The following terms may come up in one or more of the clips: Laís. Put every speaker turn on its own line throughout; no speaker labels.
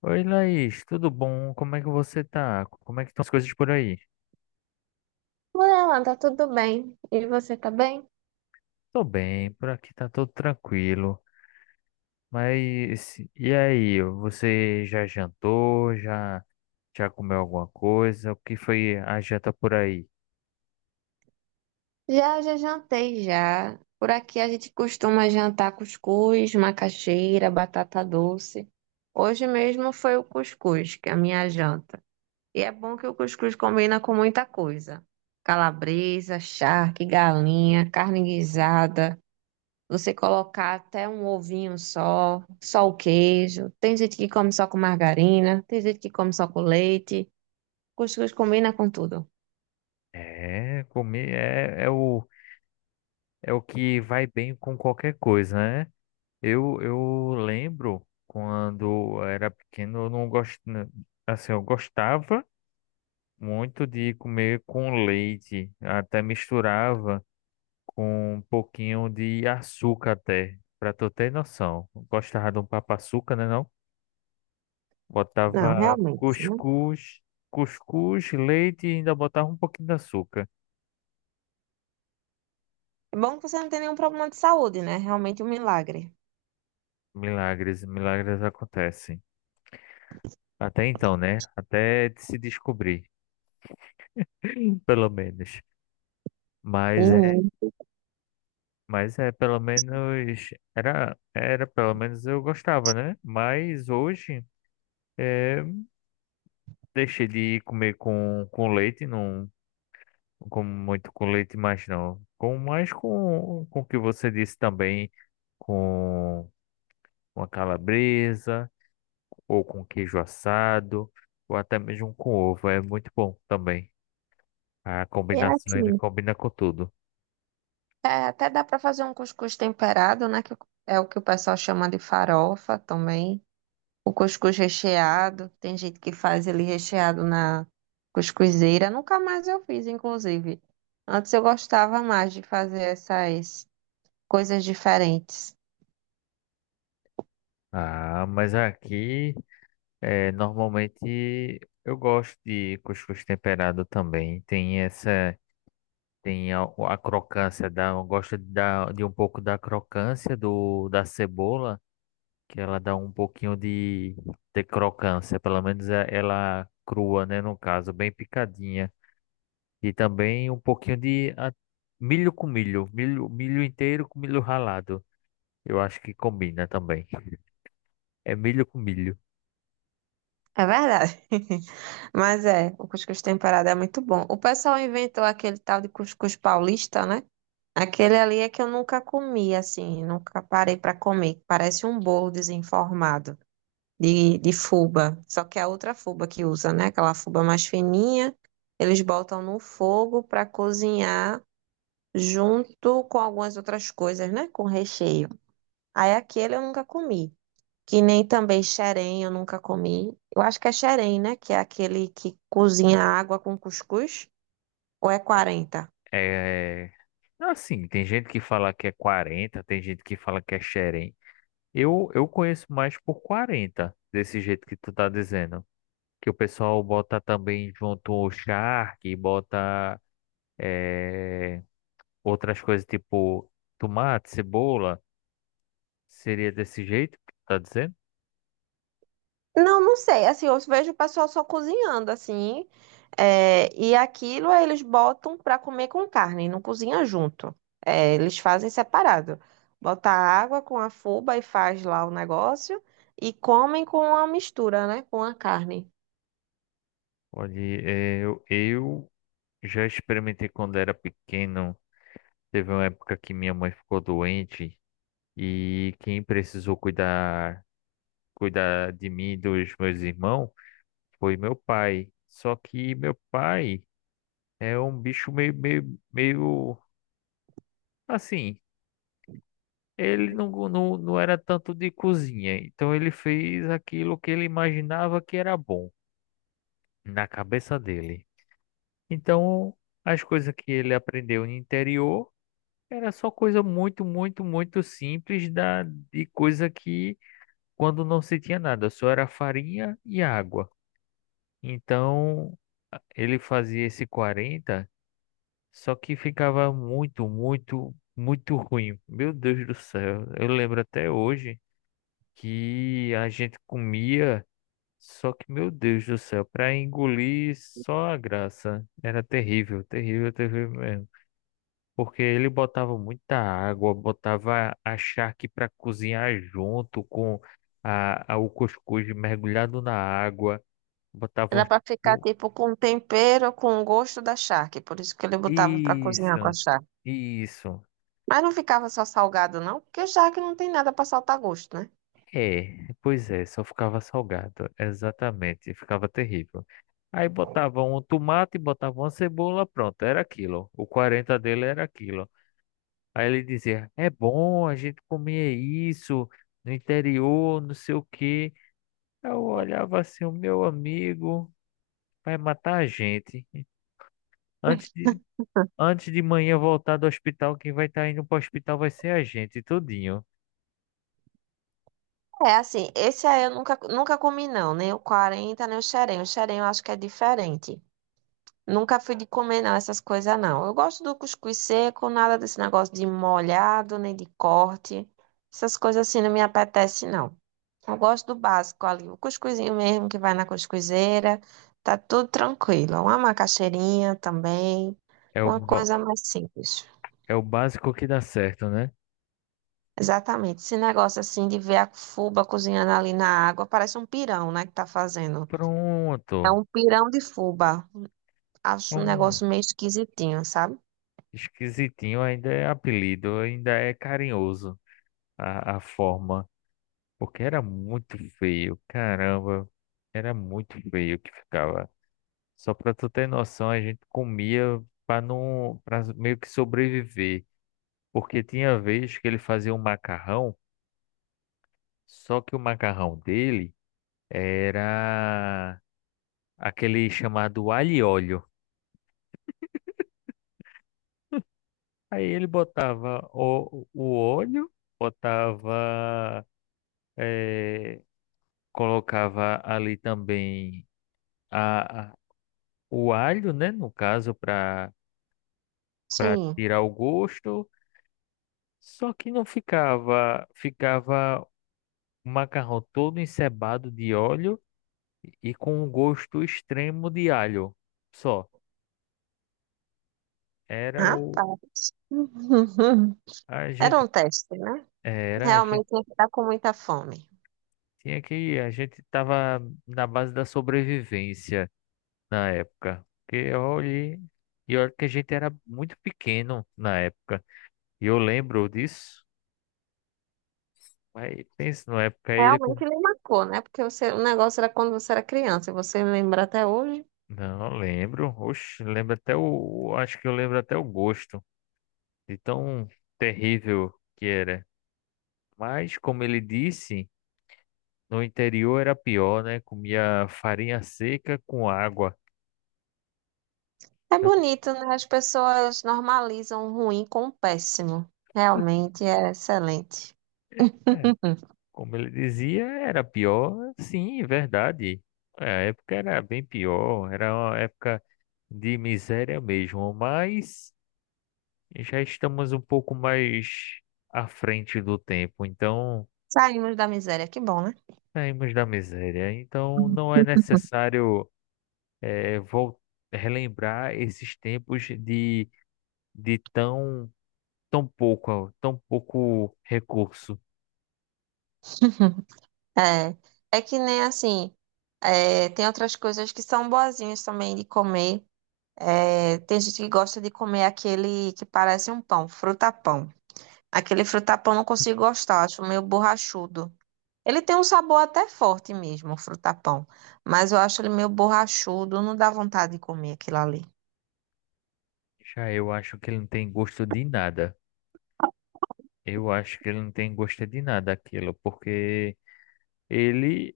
Oi, Laís, tudo bom? Como é que você tá? Como é que estão as coisas por aí?
Por ela, tá tudo bem. E você tá bem?
Tô bem, por aqui tá tudo tranquilo. Mas e aí, você já jantou? Já comeu alguma coisa? O que foi a janta por aí?
Já jantei já. Por aqui a gente costuma jantar cuscuz, macaxeira, batata doce. Hoje mesmo foi o cuscuz, que é a minha janta. E é bom que o cuscuz combina com muita coisa. Calabresa, charque, galinha, carne guisada. Você colocar até um ovinho só, só o queijo. Tem gente que come só com margarina, tem gente que come só com leite. Cuscuz combina com tudo.
Comer é o que vai bem com qualquer coisa, né? Eu lembro quando eu era pequeno, eu não gosto assim, eu gostava muito de comer com leite, até misturava com um pouquinho de açúcar até, pra tu ter noção. Gostava de um papa-açúcar, né não?
Não,
Botava
realmente, né?
cuscuz, leite e ainda botava um pouquinho de açúcar.
É bom que você não tem nenhum problema de saúde, né? Realmente um milagre.
Milagres, milagres acontecem. Até então, né? Até se descobrir, pelo menos. Mas é,
Sim.
mas é pelo menos era pelo menos eu gostava, né? Mas hoje é, deixei de comer com leite, não, não como muito com leite, mas não. Mais com o que você disse também, com uma calabresa, ou com queijo assado, ou até mesmo com ovo, é muito bom também. A
E
combinação, ele
assim,
combina com tudo.
é, até dá para fazer um cuscuz temperado, né? Que é o que o pessoal chama de farofa também. O cuscuz recheado, tem gente que faz ele recheado na cuscuzeira. Nunca mais eu fiz, inclusive. Antes eu gostava mais de fazer essas coisas diferentes.
Ah, mas aqui, é, normalmente, eu gosto de cuscuz temperado também. Tem a crocância da eu gosto de um pouco da crocância da cebola, que ela dá um pouquinho de crocância, pelo menos é- ela crua, né, no caso, bem picadinha. E também um pouquinho de milho com milho, milho inteiro com milho ralado. Eu acho que combina também. É milho com milho.
É verdade. Mas é, o cuscuz temperado é muito bom. O pessoal inventou aquele tal de cuscuz paulista, né? Aquele ali é que eu nunca comi, assim, nunca parei para comer. Parece um bolo desenformado de fubá. Só que é a outra fubá que usa, né? Aquela fubá mais fininha, eles botam no fogo para cozinhar junto com algumas outras coisas, né? Com recheio. Aí aquele eu nunca comi. Que nem também xerém eu nunca comi. Eu acho que é xerém, né? Que é aquele que cozinha água com cuscuz. Ou é 40?
É assim, tem gente que fala que é quarenta, tem gente que fala que é xerém. Eu conheço mais por 40 desse jeito que tu tá dizendo. Que o pessoal bota também junto o charque, bota eh, outras coisas tipo tomate, cebola. Seria desse jeito que tu tá dizendo?
Não, não sei. Assim, eu vejo o pessoal só cozinhando, assim. É, e aquilo aí eles botam pra comer com carne, não cozinha junto. É, eles fazem separado. Bota água com a fuba e faz lá o negócio. E comem com a mistura, né? Com a carne.
Olha, eu já experimentei quando era pequeno. Teve uma época que minha mãe ficou doente e quem precisou cuidar de mim e dos meus irmãos foi meu pai. Só que meu pai é um bicho meio assim. Ele não era tanto de cozinha, então ele fez aquilo que ele imaginava que era bom na cabeça dele. Então, as coisas que ele aprendeu no interior era só coisa muito, muito, muito simples de coisa que quando não se tinha nada, só era farinha e água. Então, ele fazia esse quarenta. Só que ficava muito, muito, muito ruim. Meu Deus do céu. Eu lembro até hoje que a gente comia, só que, meu Deus do céu, para engolir só a graça. Era terrível, terrível, terrível mesmo. Porque ele botava muita água, botava a charque para cozinhar junto com o cuscuz mergulhado na água,
Era
botava
pra ficar,
um.
tipo, com tempero, com o gosto da charque. Por isso que ele botava pra cozinhar com a
Isso,
charque.
isso.
Mas não ficava só salgado, não. Porque charque não tem nada pra saltar gosto, né?
É, pois é, só ficava salgado, exatamente, ficava terrível. Aí botava um tomate, botava uma cebola, pronto, era aquilo. O 40 dele era aquilo. Aí ele dizia: é bom, a gente comia isso no interior, não sei o quê. Eu olhava assim: o meu amigo vai matar a gente. Antes de, Antes de manhã voltar do hospital, quem vai estar indo para o hospital vai ser a gente, tudinho.
É, assim, esse aí eu nunca comi não, nem o 40 nem o xerém. O xerém eu acho que é diferente. Nunca fui de comer não, essas coisas não. Eu gosto do cuscuz seco, nada desse negócio de molhado, nem de corte. Essas coisas assim não me apetece não. Eu gosto do básico ali, o cuscuzinho mesmo que vai na cuscuzeira, tá tudo tranquilo. Uma macaxeirinha também,
É o,
uma
ba-
coisa mais simples.
É o básico que dá certo, né?
Exatamente, esse negócio assim de ver a fuba cozinhando ali na água, parece um pirão, né, que tá fazendo. É
Pronto.
um pirão de fubá. Acho um
Pronto.
negócio meio esquisitinho, sabe?
Esquisitinho ainda é apelido, ainda é carinhoso a forma, porque era muito feio, caramba, era muito feio que ficava. Só pra tu ter noção, a gente comia pra não, para meio que sobreviver, porque tinha vez que ele fazia um macarrão, só que o macarrão dele era aquele chamado alho e óleo. Aí ele botava o óleo, botava eh, colocava ali também a, a- o alho, né, no caso, para
Sim.
tirar o gosto, só que não ficava, ficava o macarrão todo encebado de óleo e com um gosto extremo de alho. Só era o
Rapaz.
a
Era
gente
um teste, né?
era a gente
Realmente tinha que estar com muita fome.
tinha que A gente tava na base da sobrevivência na época. Porque olhe, e olha que a gente era muito pequeno na época. E eu lembro disso. Mas pense na época aí ele. Com-
Realmente lhe marcou, né? Porque você- o negócio era quando você era criança e você lembra até hoje.
Não, lembro. Oxe, lembro até o... Acho que eu lembro até o gosto de tão terrível que era. Mas, como ele disse, no interior era pior, né? Comia farinha seca com água.
É
Então,
bonito, né? As pessoas normalizam o ruim com o péssimo. Realmente é excelente.
é, como ele dizia, era pior. Sim, verdade. É, a época era bem pior. Era uma época de miséria mesmo. Mas já estamos um pouco mais à frente do tempo. Então.
Saímos da miséria, que bom, né?
Saímos da miséria, então não é necessário eh, vol- relembrar esses tempos de tão pouco recurso.
É, é que nem assim, é, tem outras coisas que são boazinhas também de comer. É, tem gente que gosta de comer aquele que parece um pão, frutapão. Aquele frutapão eu não consigo gostar, acho meio borrachudo. Ele tem um sabor até forte mesmo, o frutapão, mas eu acho ele meio borrachudo, não dá vontade de comer aquilo ali.
Já eu acho que ele não tem gosto de nada. Eu acho que ele não tem gosto de nada aquilo, porque ele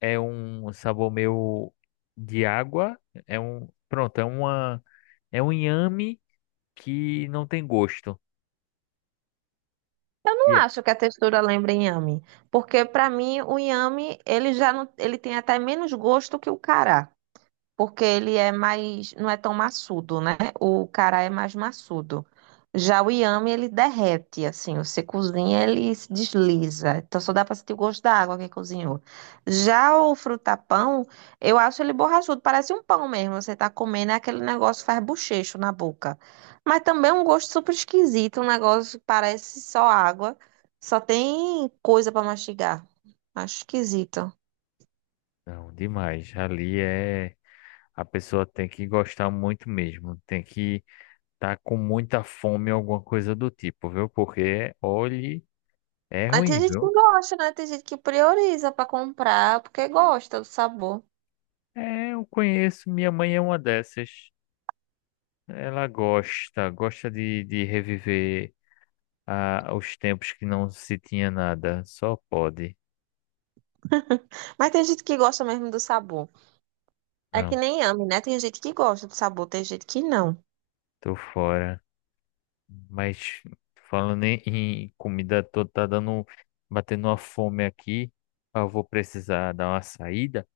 é um sabor meio de água, é é um inhame que não tem gosto. E
Não
é-
acho que a textura lembra inhame, porque para mim o inhame, ele já não, ele tem até menos gosto que o cará. Porque ele é mais, não é tão massudo, né? O cará é mais massudo. Já o inhame, ele derrete, assim, você cozinha, ele se desliza. Então só dá para sentir o gosto da água que cozinhou. Já o frutapão, eu acho ele borrachudo, parece um pão mesmo. Você tá comendo, é aquele negócio que faz bochecho na boca. Mas também é um gosto super esquisito, um negócio que parece só água, só tem coisa para mastigar. Acho esquisito.
Não, demais. Ali é. A pessoa tem que gostar muito mesmo, tem que estar com muita fome, alguma coisa do tipo, viu? Porque, olhe, é
Mas tem
ruim,
gente que
viu?
gosta, né? Tem gente que prioriza pra comprar porque gosta do sabor.
É, eu conheço, minha mãe é uma dessas. Ela gosta, gosta de reviver os tempos que não se tinha nada, só pode.
Mas tem gente que gosta mesmo do sabor. É que
Não,
nem ame, né? Tem gente que gosta do sabor, tem gente que não.
tô fora. Mas falando em comida, tô tá dando, batendo uma fome aqui. Eu vou precisar dar uma saída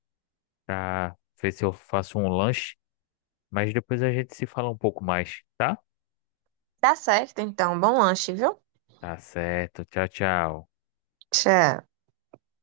pra ver se eu faço um lanche, mas depois a gente se fala um pouco mais, tá?
Tá certo, então. Bom lanche, viu?
Tá certo. Tchau, tchau.
Tchau.